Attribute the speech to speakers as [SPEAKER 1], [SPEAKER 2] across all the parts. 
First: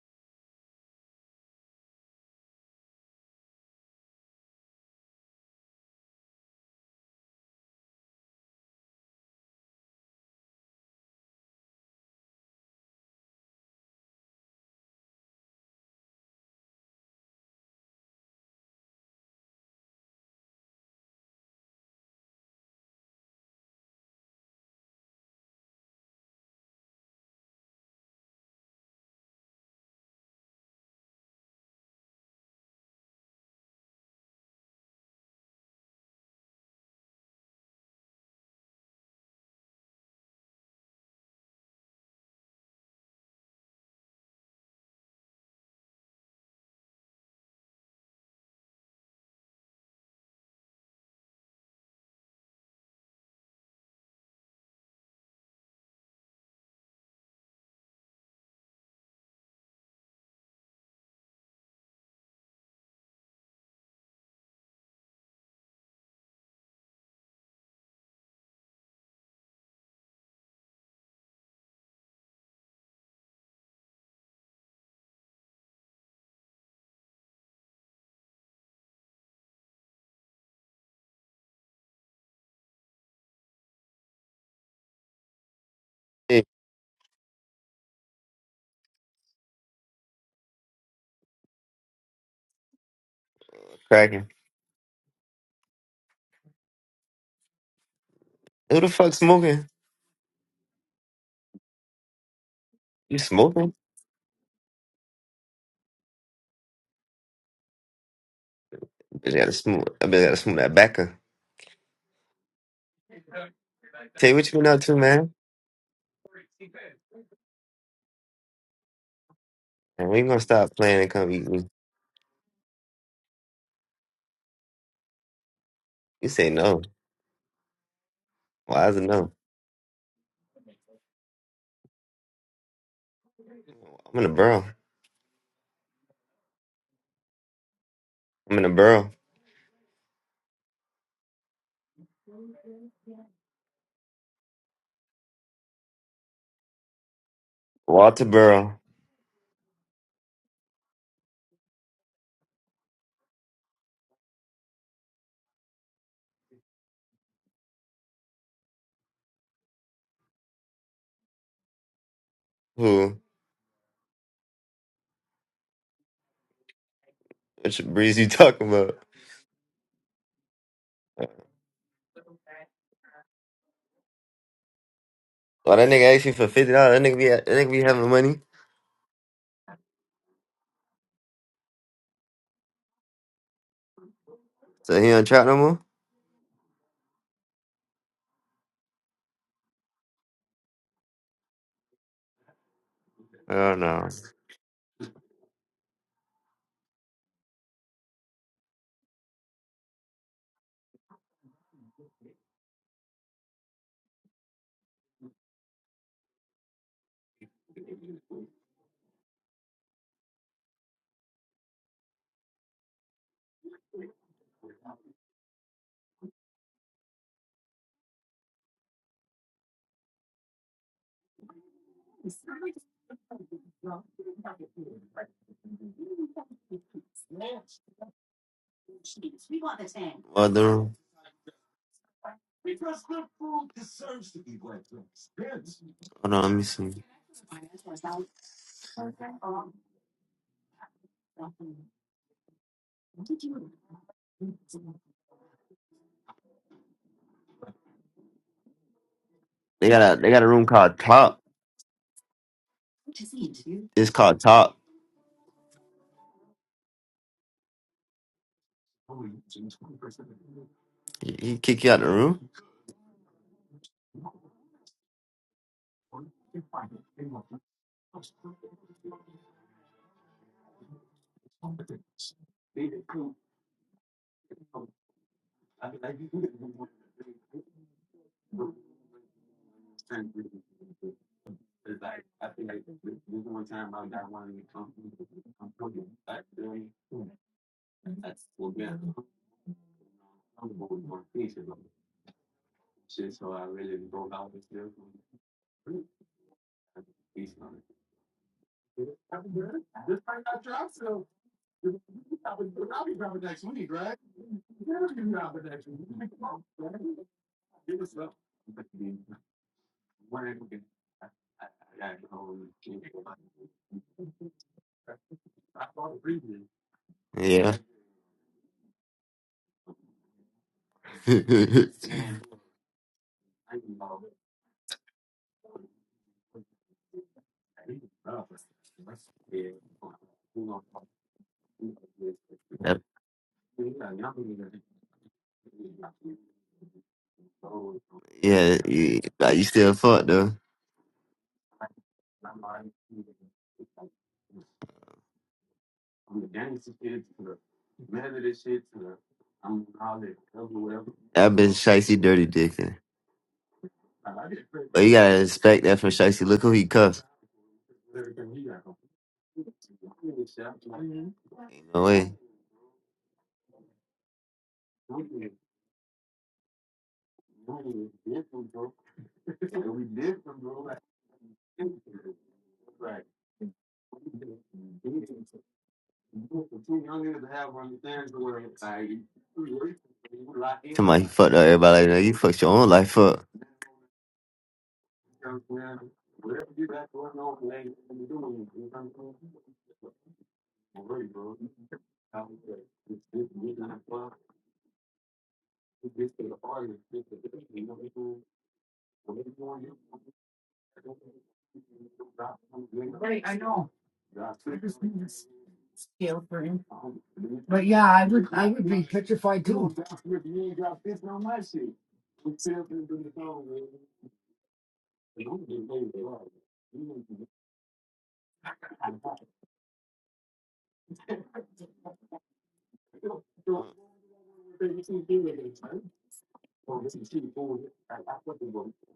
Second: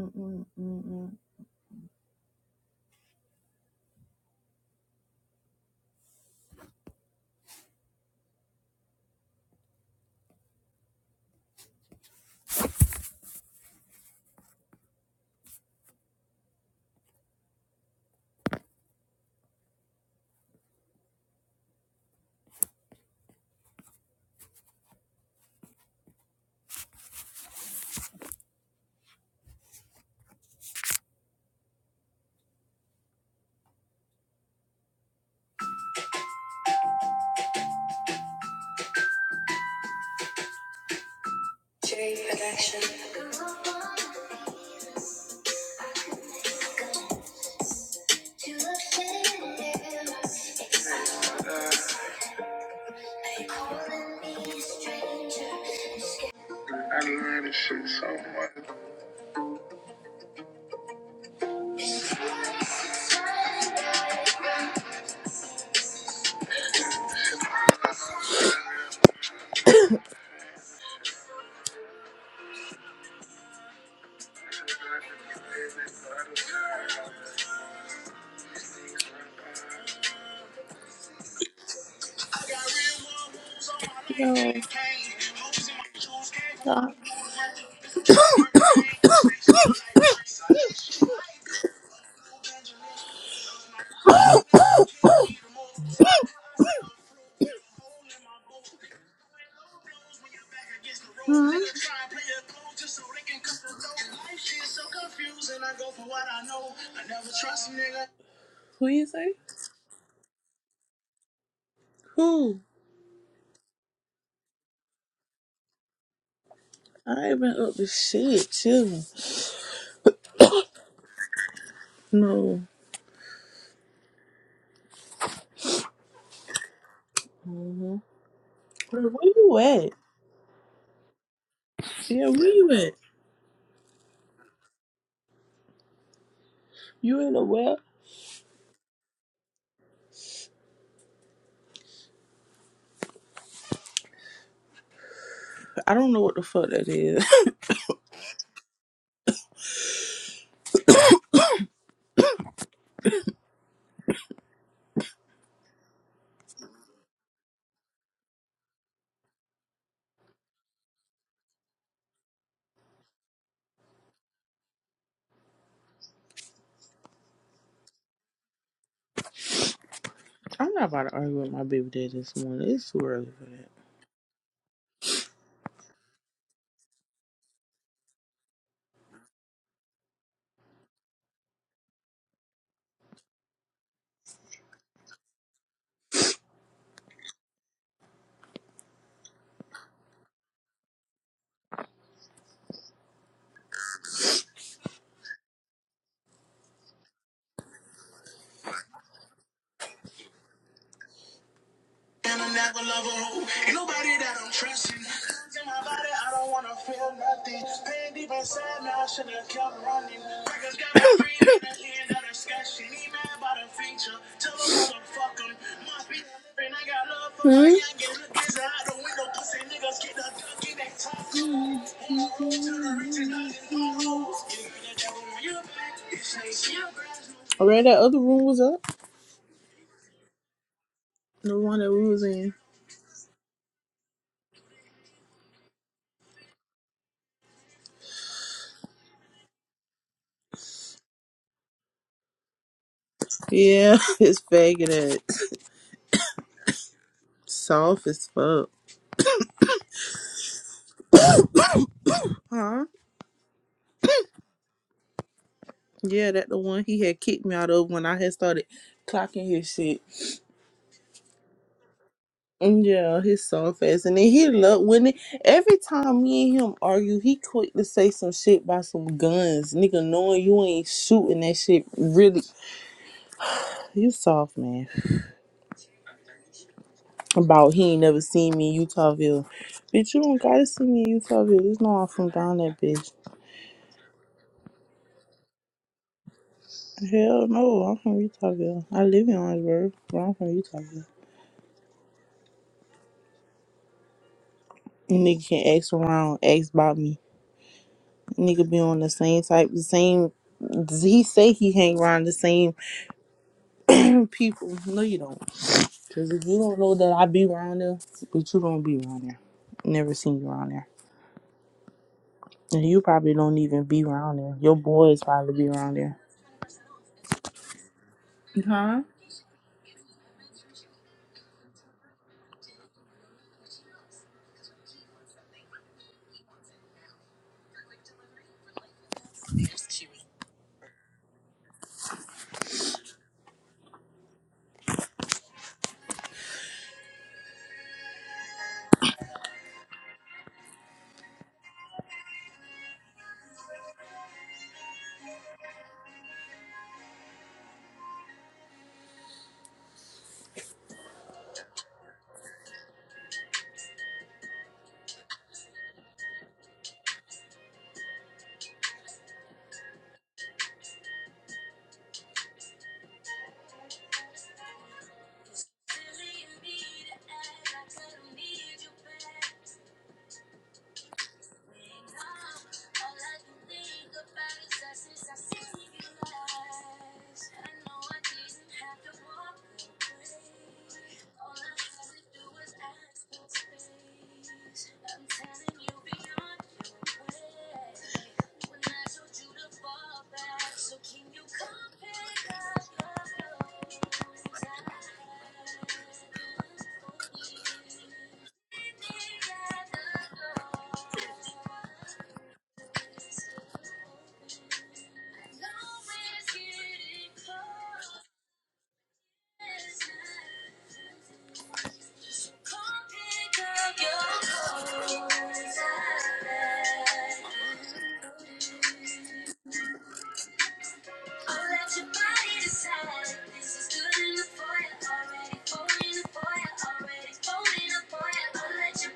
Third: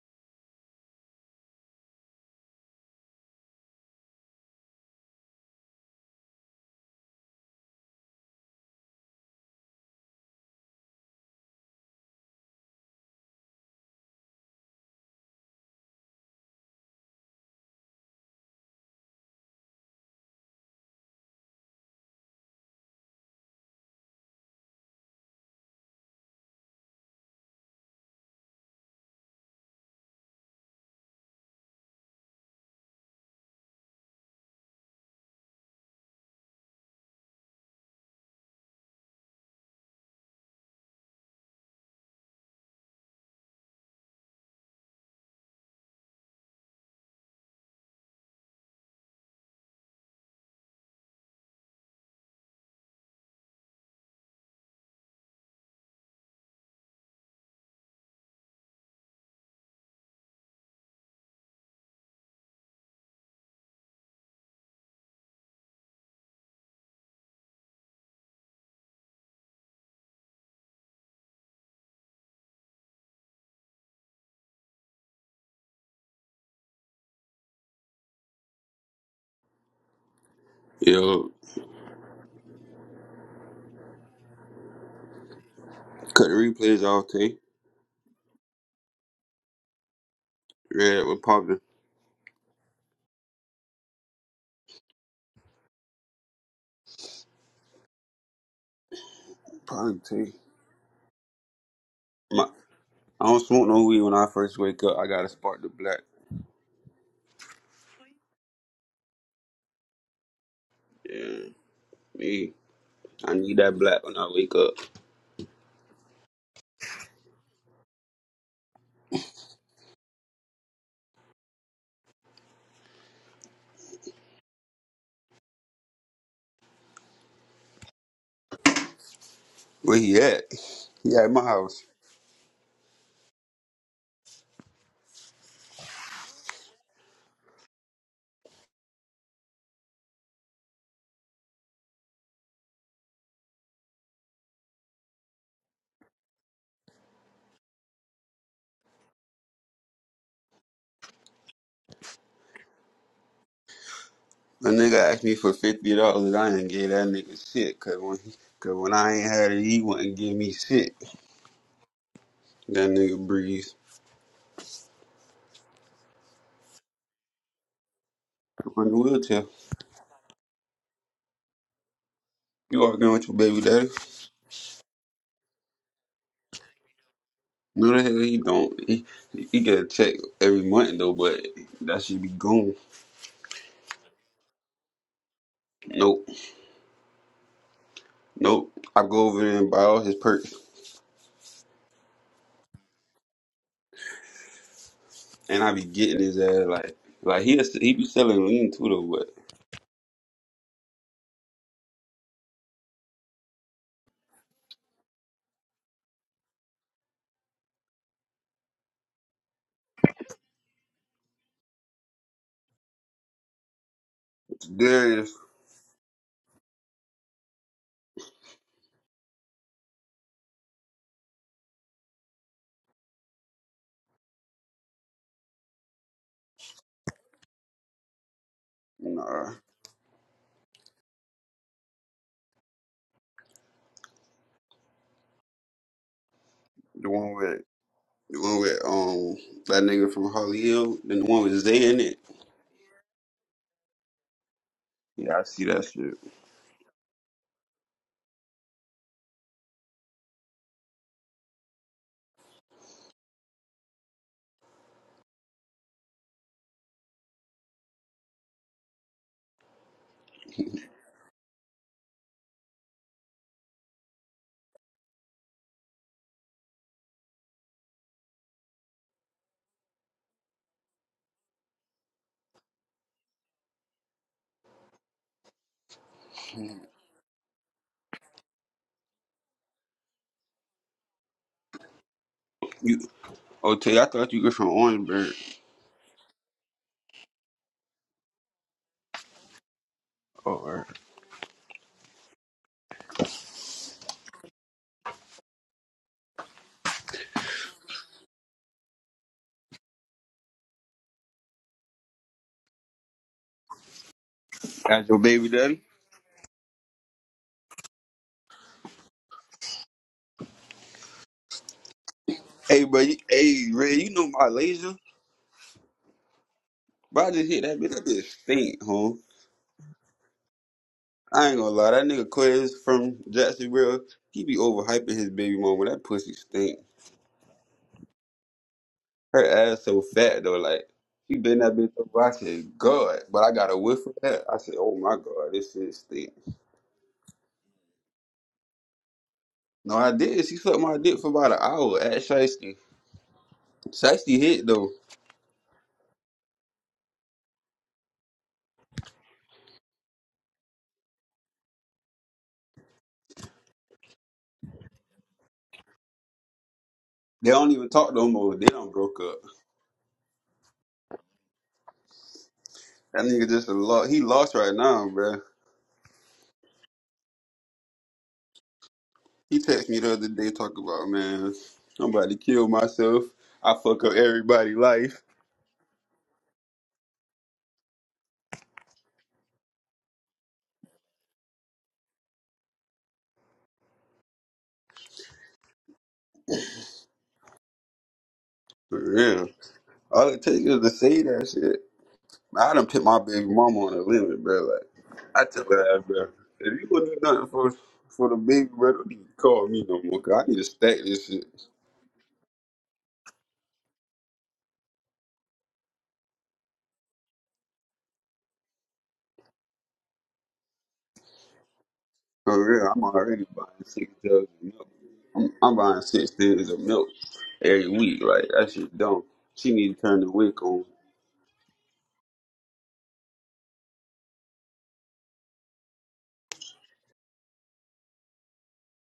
[SPEAKER 1] Mm-mm, mm-mm.
[SPEAKER 2] Yo,
[SPEAKER 1] No.
[SPEAKER 2] cut the
[SPEAKER 3] Hey,
[SPEAKER 2] replays
[SPEAKER 1] Stop,
[SPEAKER 2] off, Tay. Red with poppin'.
[SPEAKER 3] cracking. Who the fuck smoking?
[SPEAKER 2] Poppin', Tay. My,
[SPEAKER 3] You
[SPEAKER 2] I don't smoke
[SPEAKER 3] smoking?
[SPEAKER 2] no weed when I first wake up. I gotta spark the black.
[SPEAKER 1] please. eh?
[SPEAKER 3] Bitch, gotta smoke. I bitch gotta smoke that backer.
[SPEAKER 2] Yeah, me.
[SPEAKER 1] Who?
[SPEAKER 2] I need that black when
[SPEAKER 3] Tell
[SPEAKER 2] I
[SPEAKER 3] you what
[SPEAKER 2] wake
[SPEAKER 3] you been
[SPEAKER 2] up.
[SPEAKER 3] up to, man.
[SPEAKER 1] I ain't been up to shit, chilling.
[SPEAKER 3] And when you gonna stop playing and come eat me?
[SPEAKER 1] No.
[SPEAKER 3] You say no. Why is
[SPEAKER 1] Where,
[SPEAKER 3] it
[SPEAKER 1] where
[SPEAKER 3] no?
[SPEAKER 1] you
[SPEAKER 2] Where
[SPEAKER 1] at?
[SPEAKER 2] he at? He at my house.
[SPEAKER 1] Yeah, where you at?
[SPEAKER 3] I'm in the borough.
[SPEAKER 1] You in the well?
[SPEAKER 3] I'm in the borough.
[SPEAKER 1] I don't know what the fuck that is.
[SPEAKER 3] Walter Burrow.
[SPEAKER 2] A nigga asked me for fifty dollars. I didn't give that nigga shit. Cause when he, cause when I ain't had it, he wouldn't give me shit. That nigga
[SPEAKER 3] Who?
[SPEAKER 2] breeze.
[SPEAKER 3] Which breeze you talking
[SPEAKER 2] I'm on the
[SPEAKER 3] about?
[SPEAKER 2] wheelchair.
[SPEAKER 1] I'm not about to argue with my baby dad this morning.
[SPEAKER 2] You
[SPEAKER 1] It's too
[SPEAKER 2] arguing with
[SPEAKER 1] early
[SPEAKER 2] your
[SPEAKER 1] for
[SPEAKER 2] baby
[SPEAKER 1] that.
[SPEAKER 2] daddy?
[SPEAKER 3] Well, that nigga asked me for fifty dollars. That nigga be that nigga be
[SPEAKER 2] No, the
[SPEAKER 3] having
[SPEAKER 2] hell he
[SPEAKER 3] money,
[SPEAKER 2] don't. He, he get a check every month though, but that should be gone.
[SPEAKER 3] so he don't trap no more.
[SPEAKER 2] Nope. Nope. I go over there and buy all his perks,
[SPEAKER 3] Oh no.
[SPEAKER 2] and I be getting his ass like, like he he be selling lean too though. But Darius,
[SPEAKER 1] Alright, that other room was up.
[SPEAKER 2] nah,
[SPEAKER 3] What the room?
[SPEAKER 1] The one that we was in.
[SPEAKER 3] Hold on, let me see.
[SPEAKER 2] the one with the one with um that nigga from Holly Hill, then the one with Zay in it.
[SPEAKER 1] Yeah, it's faking it.
[SPEAKER 2] Yeah, I see that shit.
[SPEAKER 1] Soft as fuck.
[SPEAKER 3] They got a they got a room called Top.
[SPEAKER 1] Huh?
[SPEAKER 3] It's called Top.
[SPEAKER 1] Yeah, that the one he had kicked me out of when I had started clocking his shit.
[SPEAKER 3] He he kick you out the room.
[SPEAKER 1] Mm, Yeah, his soft ass. And then he loved when it, every time me and him argue, he quick to say some shit about some guns. Nigga, knowing you ain't shooting that shit really. You soft, man. About he ain't never seen me in Utahville. Bitch, you don't gotta see me in Utahville. It's no I'm from down that
[SPEAKER 2] You,
[SPEAKER 1] bitch.
[SPEAKER 2] OT, I thought you were from Orangeburg
[SPEAKER 1] Hell no, I'm from Utahville. I live in Orangeburg, but I'm from
[SPEAKER 2] or
[SPEAKER 1] Utahville. Nigga can ask around, ask about me. Nigga be on the same type, the same. He say he hang around the same people. No,
[SPEAKER 2] as your
[SPEAKER 1] you don't.
[SPEAKER 2] baby daddy.
[SPEAKER 1] Cause if you don't know that I be around there, but you don't be around there. Never seen you around there,
[SPEAKER 2] Hey,
[SPEAKER 1] and
[SPEAKER 2] bro,
[SPEAKER 1] you
[SPEAKER 2] you,
[SPEAKER 1] probably don't
[SPEAKER 2] hey,
[SPEAKER 1] even
[SPEAKER 2] Ray,
[SPEAKER 1] be
[SPEAKER 2] you know
[SPEAKER 1] around
[SPEAKER 2] my
[SPEAKER 1] there. Your
[SPEAKER 2] laser?
[SPEAKER 1] boys probably be around there.
[SPEAKER 2] But I just hit
[SPEAKER 3] Yeah.
[SPEAKER 2] that bitch. That bitch stink,
[SPEAKER 1] Huh?
[SPEAKER 2] huh? I ain't gonna
[SPEAKER 3] That-
[SPEAKER 2] lie, that nigga Quiz from Jacksonville, he be overhyping his baby mama. That pussy stink. Her ass so fat though, like she been that bitch over. I said, God, but I got a whiff of that. I said, Oh my God, this shit stink.
[SPEAKER 3] yeah, you, like, you still
[SPEAKER 2] No, I
[SPEAKER 3] fucked
[SPEAKER 2] did.
[SPEAKER 3] though.
[SPEAKER 2] She sucked my dick for about an hour at Shiesty. Shiesty hit though.
[SPEAKER 3] I've been shicey dirty dicking. But you gotta expect that from shicey. Look who he cuffed.
[SPEAKER 2] They don't even talk no more. They don't broke up.
[SPEAKER 3] Ain't No way.
[SPEAKER 2] That nigga just a lot. He lost right now, bruh. He texted me the other day talking about man, I'm about to kill myself. I fuck up everybody' life.
[SPEAKER 3] Somebody he fucked up everybody like that. You fucked your own life up.
[SPEAKER 2] For real. All it takes is to say that shit. I done put my baby mama on the limit, bro. Like, I tell her, that, bro, if you wouldn't do nothing for for the baby, bro, don't even call me no more, cause I need to stack this shit. For real, I'm already buying six jugs of milk. I'm, I'm buying six things of milk every week. Like, that shit dumb. She need to turn the wick on.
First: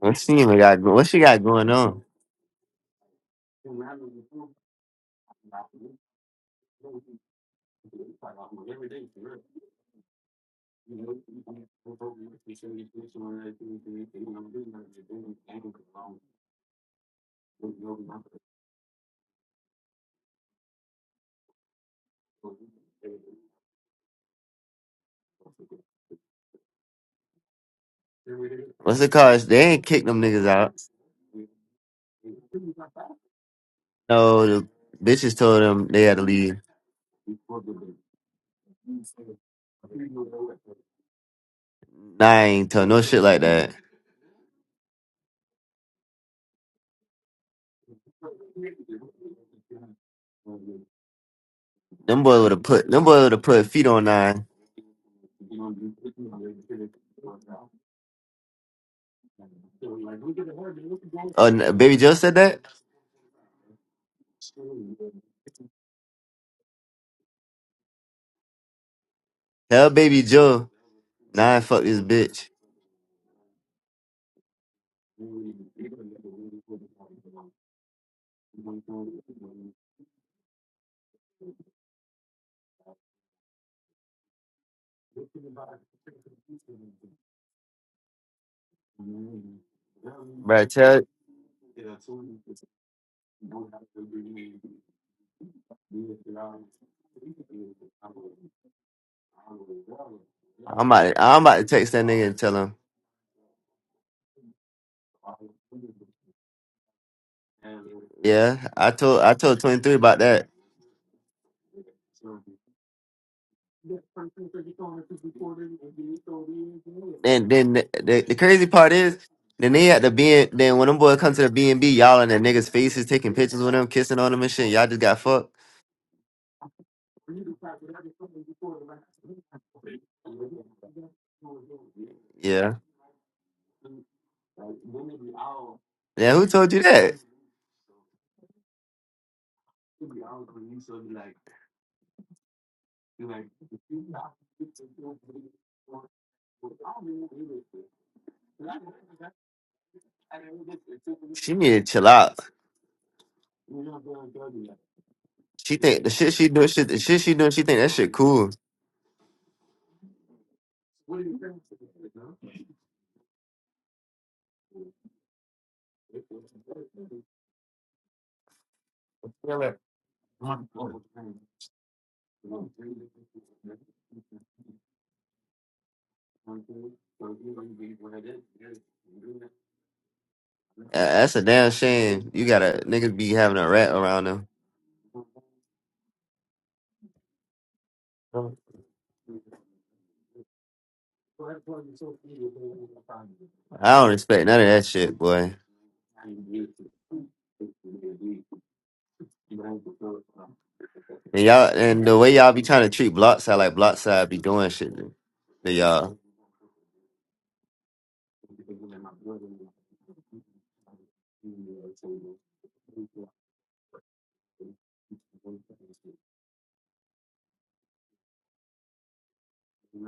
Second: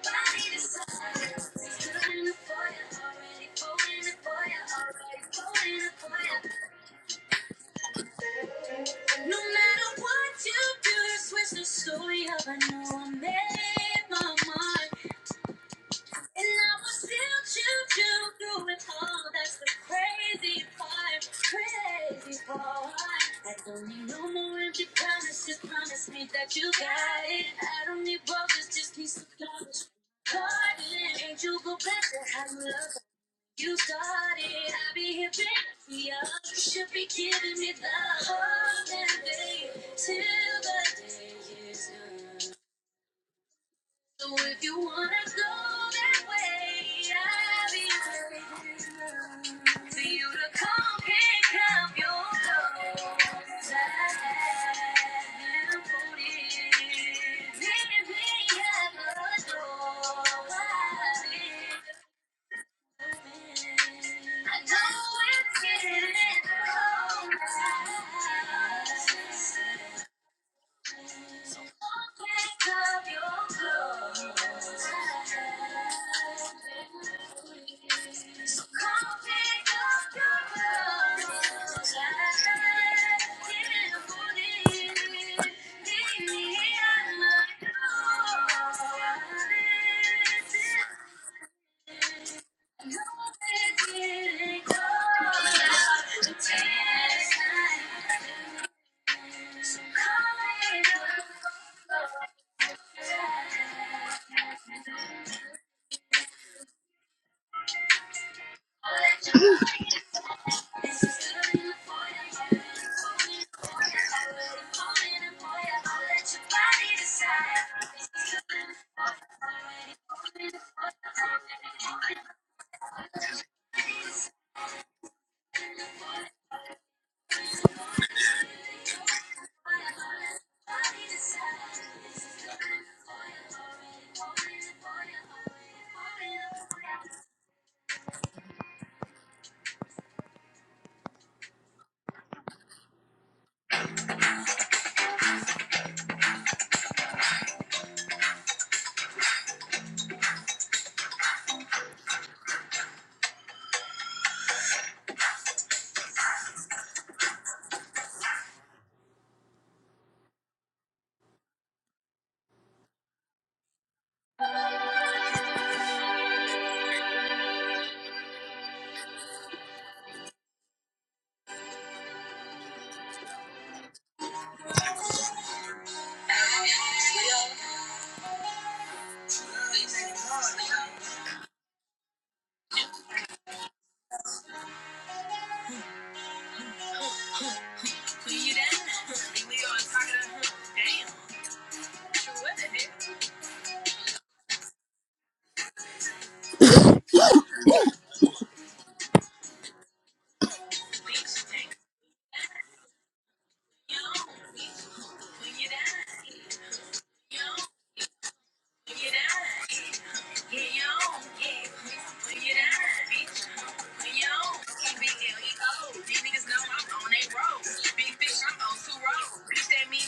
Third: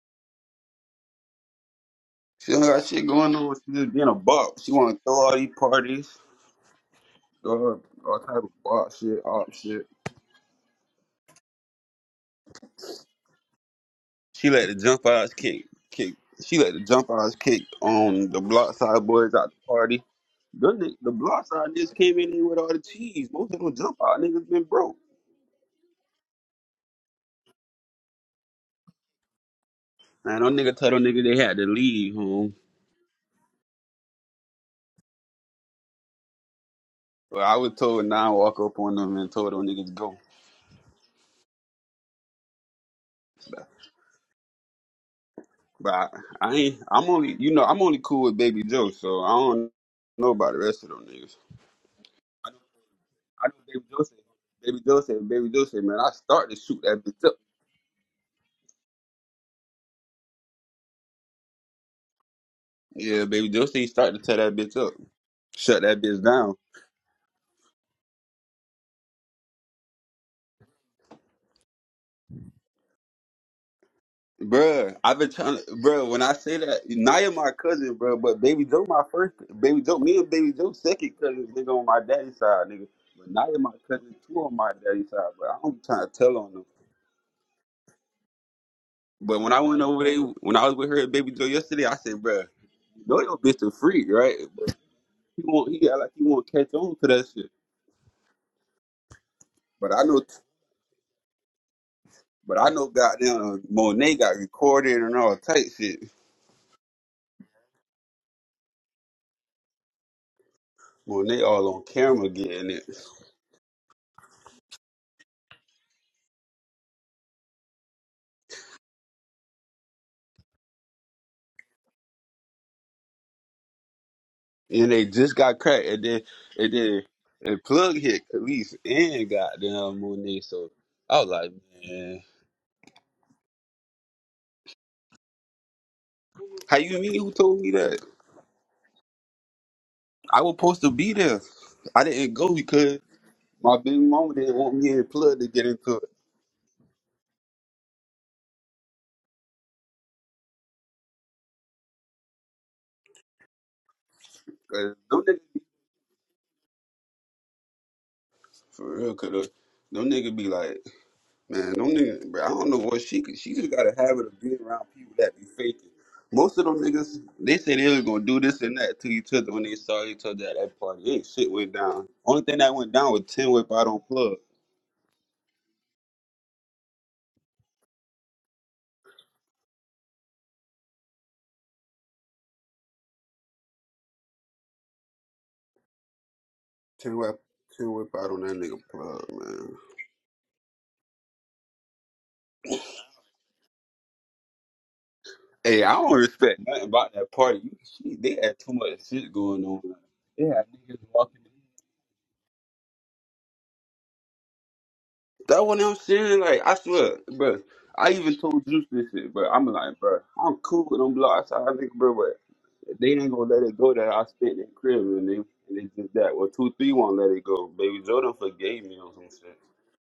[SPEAKER 3] What she even got? go- What she got going on?
[SPEAKER 2] She don't got shit going on. She just being a bop. She want to throw all these parties, throw her all type of bop shit, op shit. She let the jump eyes kick kick. She let the jump eyes kick on the block side boys out the party. Them ni- the block side niggas came in here with all the cheese. Most of them jump out niggas been broke.
[SPEAKER 3] What's the cause? They ain't kicked them
[SPEAKER 2] Man,
[SPEAKER 3] niggas
[SPEAKER 2] them
[SPEAKER 3] out.
[SPEAKER 2] nigga told them nigga they had to leave home.
[SPEAKER 3] No, the bitches told them they had to leave.
[SPEAKER 2] Well, I was told now walk up on them and told them niggas go.
[SPEAKER 3] Nine ain't told no shit like
[SPEAKER 2] But
[SPEAKER 3] that.
[SPEAKER 2] but I, I ain't. I'm only you know I'm only cool with Baby Joe, so I don't know about the rest of them niggas.
[SPEAKER 3] Them boy
[SPEAKER 2] I
[SPEAKER 3] would
[SPEAKER 2] know,
[SPEAKER 3] have put them boy would have
[SPEAKER 2] I know
[SPEAKER 3] put
[SPEAKER 2] Baby
[SPEAKER 3] feet
[SPEAKER 2] Joe
[SPEAKER 3] on
[SPEAKER 2] said.
[SPEAKER 3] nine.
[SPEAKER 2] Baby Joe said. Baby Joe said, man, I start to shoot that bitch up.
[SPEAKER 3] Oh, n- baby Joe said that.
[SPEAKER 2] Yeah, Baby Joe said he started to tear that bitch up. Shut that bitch down.
[SPEAKER 3] Hell, baby Joe. Nah, fuck this bitch.
[SPEAKER 2] Bruh, I've been trying to, bruh, when I say that, Naya my cousin, bruh, but Baby Joe my first, Baby Joe, me and Baby Joe second cousins, nigga, on my daddy's side, nigga. But Naya my cousin too on my daddy's side, but I don't trying to tell on them. But when I went over there, when I
[SPEAKER 3] Bro,
[SPEAKER 2] was with her
[SPEAKER 3] tell
[SPEAKER 2] and Baby Joe yesterday, I said, bruh, you know your bitch a freak, right? But he won't, he act like he won't catch on to that shit. But I know,
[SPEAKER 3] I'm about to, I'm about to text that nigga and tell
[SPEAKER 2] but I
[SPEAKER 3] him.
[SPEAKER 2] know goddamn Monet got recorded and all type shit.
[SPEAKER 3] Yeah, I told I told 23 about that.
[SPEAKER 2] Monet all on camera getting it.
[SPEAKER 3] And then the, the, the crazy part is, then they had the B N then when them boys come to the B and B, y'all in the niggas' faces, taking pictures with them, kissing on them and shit. Y'all
[SPEAKER 2] and
[SPEAKER 3] just
[SPEAKER 2] they
[SPEAKER 3] got
[SPEAKER 2] just
[SPEAKER 3] fucked.
[SPEAKER 2] got cracked, and then and then and plug hit Khalees and goddamn Monet. So I was like, man,
[SPEAKER 3] Yeah, yeah. Who told
[SPEAKER 2] how
[SPEAKER 3] you
[SPEAKER 2] you
[SPEAKER 3] that?
[SPEAKER 2] mean? Who told me that? I was supposed to be there. I didn't go because my big mama didn't want me and plug to get into it.
[SPEAKER 3] She need to chill out.
[SPEAKER 2] 'Cause them niggas,
[SPEAKER 3] She think the shit she doing, shit the shit she doing, she think that shit cool.
[SPEAKER 2] for real, cause them niggas be like. Man, them niggas, bro, I don't know what she could. She just got a habit of being around people that be faking. Most of them niggas, they say they was gonna do this and that to each other when they saw each other at that party. Ain't shit went down. Only thing that went down was ten whip out on plug.
[SPEAKER 3] Uh, That's a damn shame. You gotta niggas be having a rat around them.
[SPEAKER 2] Ten whip, ten whip out on that nigga plug, man.
[SPEAKER 3] I don't respect none of that shit, boy.
[SPEAKER 2] Hey, I don't respect nothing about that party. You, she, they had too much shit going on. Like, they had niggas walking.
[SPEAKER 3] And y'all and the way y'all be trying to treat Blockside like Blockside be doing shit to
[SPEAKER 2] That
[SPEAKER 3] to
[SPEAKER 2] what I'm
[SPEAKER 3] y'all.
[SPEAKER 2] saying. Like I swear, bro. I even told Juice this shit, but I'm like, bro, I'm cool with them blocks. I think, bro, They ain't gonna let it go that I spent in crib and they and they did that. Well, two three won't let it go. Baby Jordan forgave me on some shit,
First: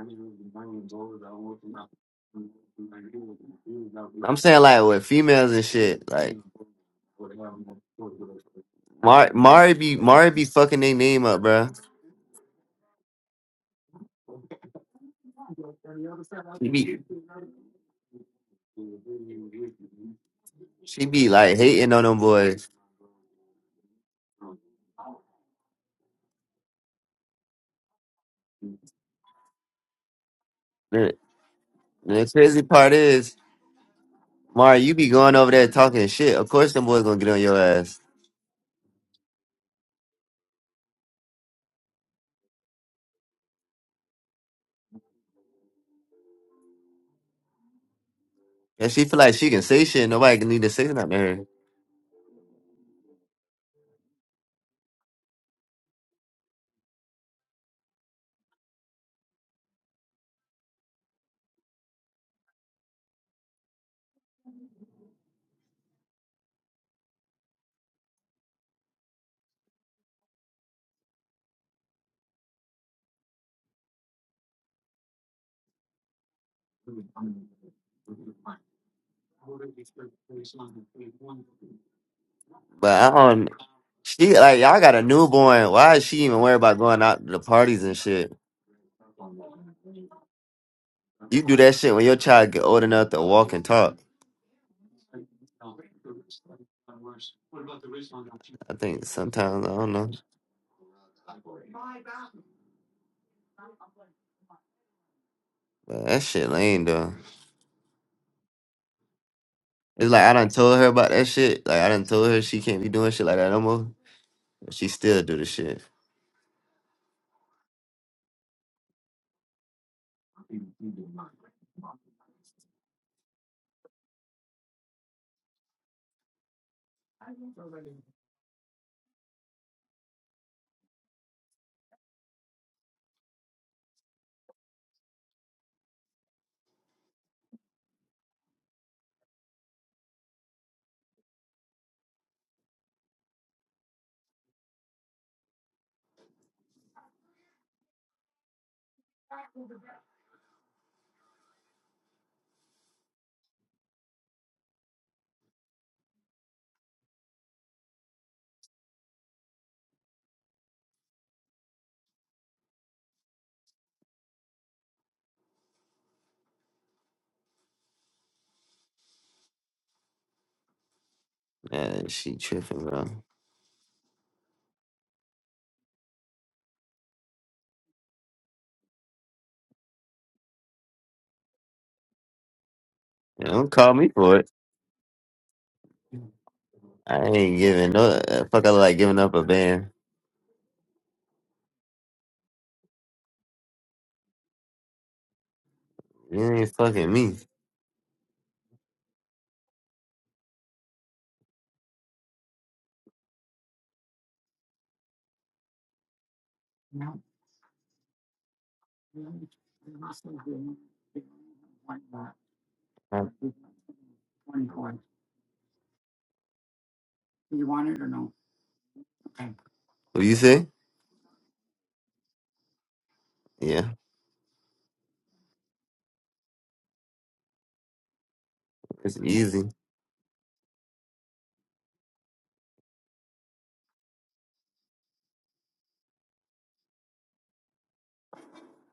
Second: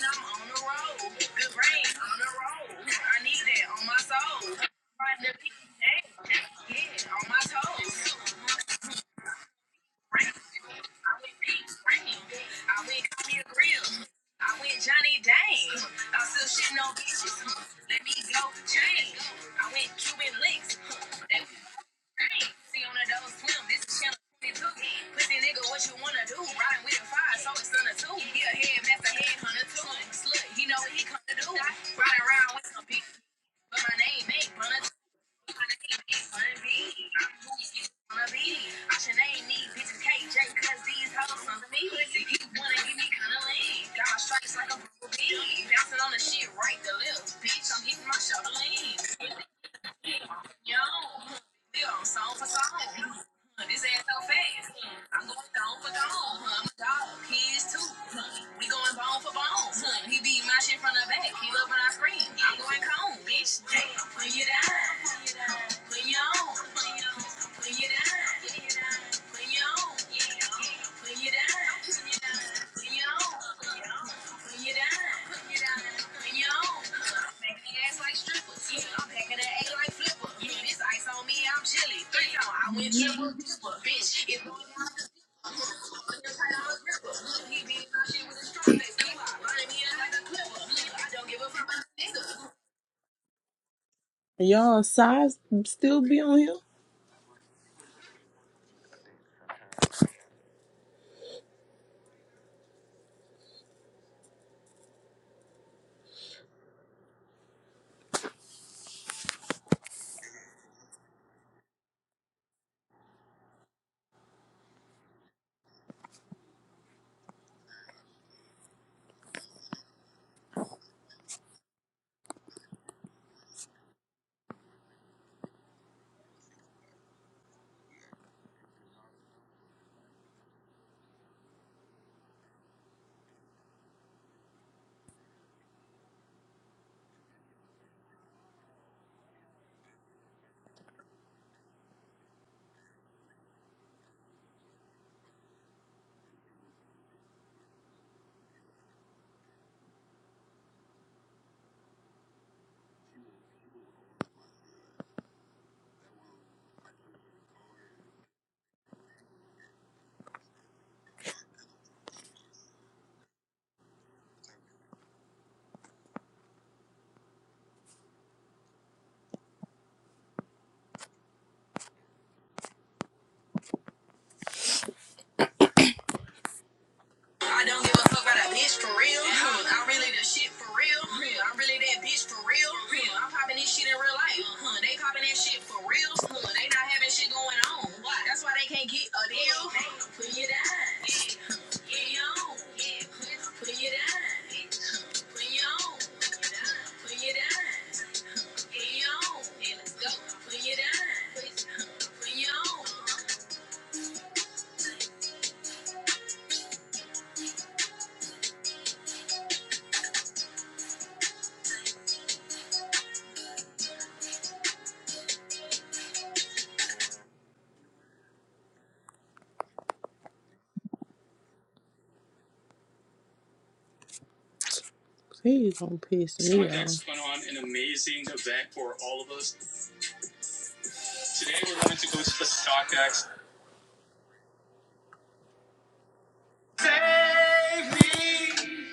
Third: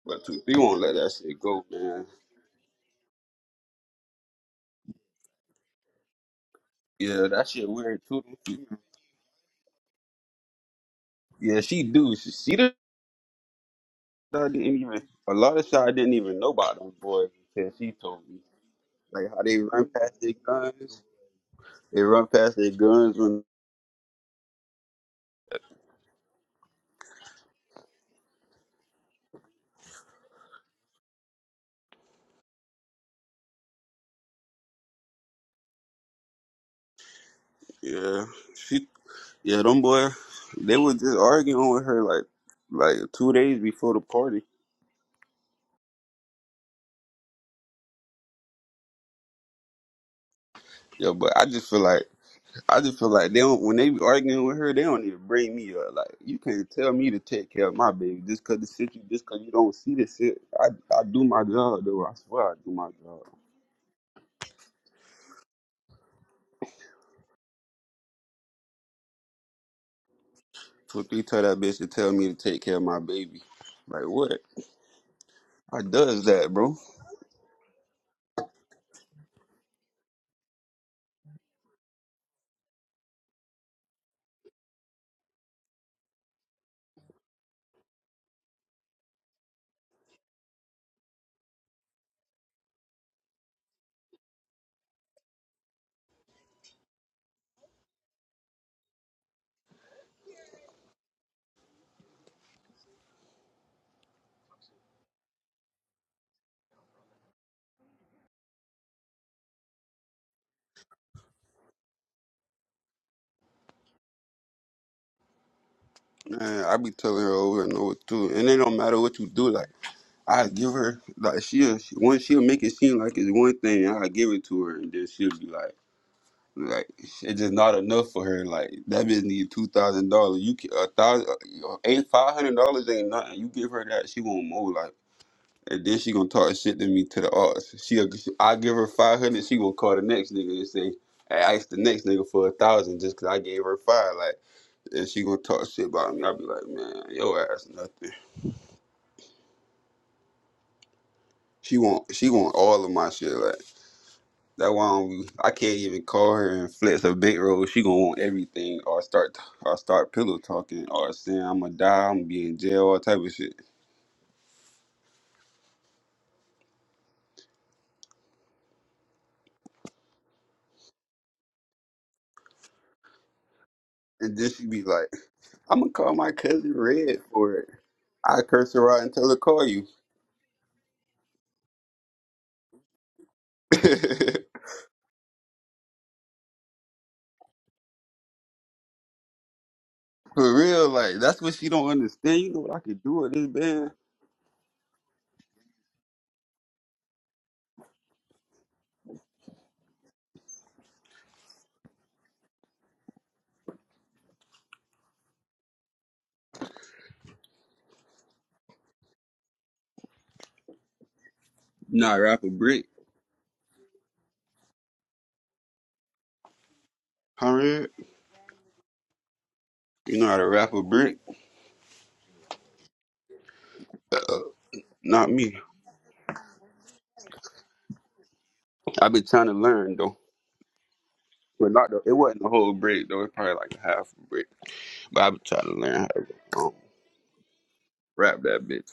[SPEAKER 2] but two three won't let that shit go, man.
[SPEAKER 3] I'm saying like with females and shit, like
[SPEAKER 2] Yeah, that shit weird too.
[SPEAKER 3] Mar Mari be Mari be fucking their name up,
[SPEAKER 2] Yeah,
[SPEAKER 3] bruh.
[SPEAKER 2] she do. She, she the I didn't even a lot of shit I didn't even know
[SPEAKER 3] She
[SPEAKER 2] about them
[SPEAKER 3] be
[SPEAKER 2] boys until she told me. Like how they run past their guns,
[SPEAKER 3] she be like hating
[SPEAKER 2] they
[SPEAKER 3] on them
[SPEAKER 2] run past
[SPEAKER 3] boys.
[SPEAKER 2] their guns when
[SPEAKER 3] The, the crazy part is Mari, you be going over there talking shit. Of course, them boys gonna get on your ass.
[SPEAKER 2] yeah, she yeah them boy. they was just arguing with her like like two days before the party.
[SPEAKER 3] And she feel like she can say shit. Nobody can need to say nothing
[SPEAKER 2] Yeah,
[SPEAKER 3] to
[SPEAKER 2] but
[SPEAKER 3] her.
[SPEAKER 2] I just feel like I just feel like they don't when they be arguing with her, they don't even bring me up. Like you can't tell me to take care of my baby just cause the shit you just cause you don't see the shit. I I do my job though. I swear I do my job. So if you tell that bitch to tell me to take care of my baby. Like what? I does that, bro.
[SPEAKER 3] But I don't. She like y'all got a newborn. Why is she even worried about going out to the parties and shit? You do that shit when your child get old enough to walk and talk.
[SPEAKER 1] Y'all size still be on here?
[SPEAKER 3] I think sometimes I don't know. But that shit lame though. It's like I done told her about that shit. Like I done told her she can't be doing shit like that no more. But she still do the shit.
[SPEAKER 2] Man, I be telling her over and over too. And it don't matter what you do. Like I give her like she'll she, one she'll make it seem like it's one thing. and I give it to her, and then she'll be like. Like it's just not enough for her. Like that bitch need two thousand dollars. You ca- a thousand, uh, eight five hundred dollars ain't nothing. You give her that, she want more. Like and then she gonna talk shit to me to the arts. She, I give her five hundred. She gonna call the next nigga and say, I asked the next nigga for a thousand just 'cause I gave her five. Like and she gonna talk shit about me. I be like, man, your ass nothing. She want she want all of my shit. Like. That's why I'm, I can't even call her and flex her big roll. She gonna want everything, or start, or start pillow talking, or saying I'm gonna die, I'm gonna be in jail, all type of shit.
[SPEAKER 3] Man, she tripping, bro.
[SPEAKER 2] And then she be like, I'm gonna call my cousin Red for it. I curse her out and tell her call you.
[SPEAKER 3] Yeah, don't
[SPEAKER 2] for
[SPEAKER 3] call me for it. I ain't giving no uh, fuck. I like giving up a band.
[SPEAKER 2] real, like that's what she don't understand. You know what I could do with this band?
[SPEAKER 3] You ain't fucking me.
[SPEAKER 2] Not rap a brick,
[SPEAKER 3] What
[SPEAKER 2] huh? Red? You know
[SPEAKER 3] you
[SPEAKER 2] how to
[SPEAKER 3] say?
[SPEAKER 2] rap a brick?
[SPEAKER 3] Yeah,
[SPEAKER 2] Uh, not me.
[SPEAKER 1] Please don't piss me off. An amazing event for
[SPEAKER 2] I've
[SPEAKER 3] it's
[SPEAKER 1] all
[SPEAKER 2] been
[SPEAKER 1] of
[SPEAKER 2] trying to
[SPEAKER 1] us.
[SPEAKER 3] easy.
[SPEAKER 2] learn though, but not the, it wasn't the whole brick though. It's probably like half a brick. I would try to learn how to um, rap that bitch.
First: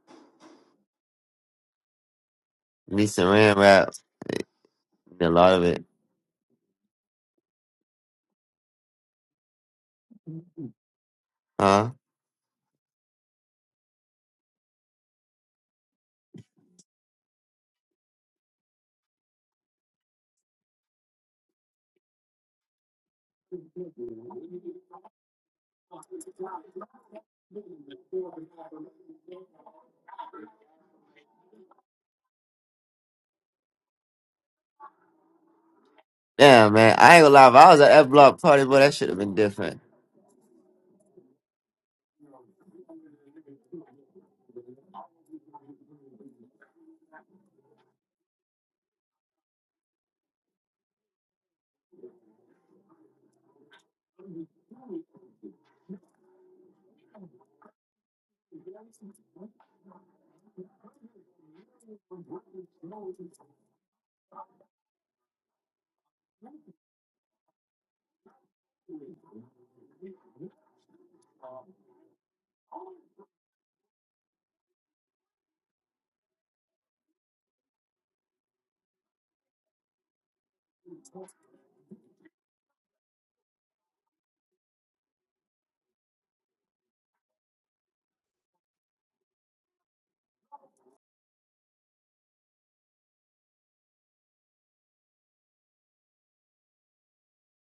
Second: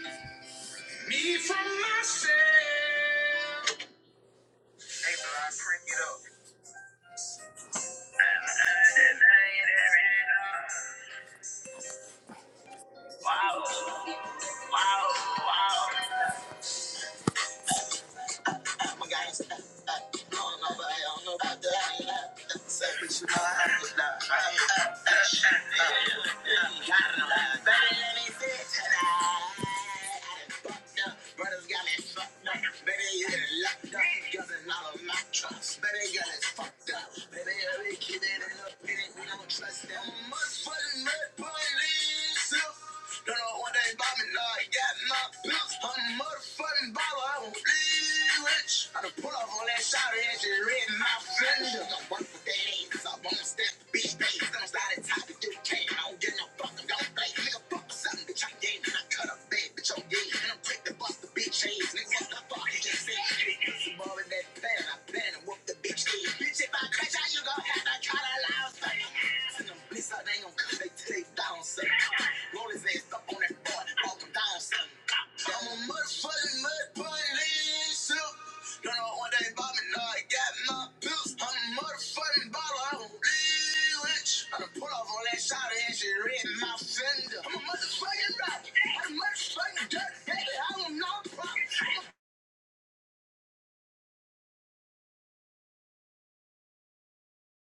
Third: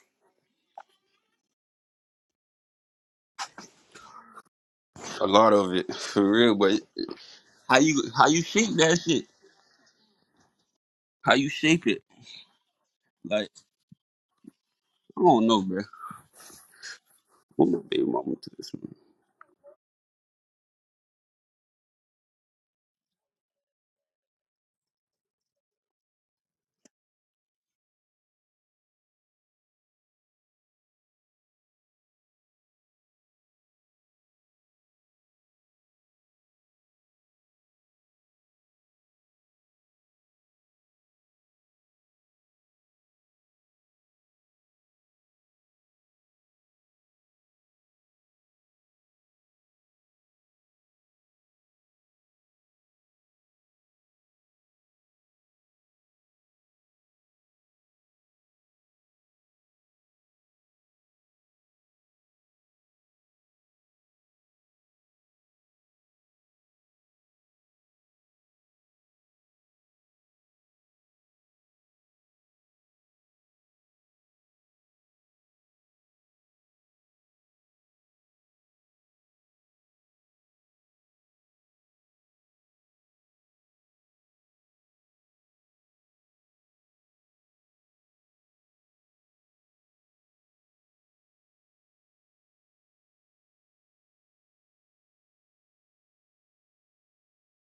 [SPEAKER 3] Me Saran rap,
[SPEAKER 2] A
[SPEAKER 3] did a
[SPEAKER 2] lot
[SPEAKER 3] lot of
[SPEAKER 2] of
[SPEAKER 3] it.
[SPEAKER 2] it, for real. But how you how you shape that shit? How you shape
[SPEAKER 3] Huh?
[SPEAKER 2] it? Like I don't know, bro. What my baby mama to this man?
[SPEAKER 3] Damn, man. I ain't gonna lie. If I was at that block party, boy, that should have been different.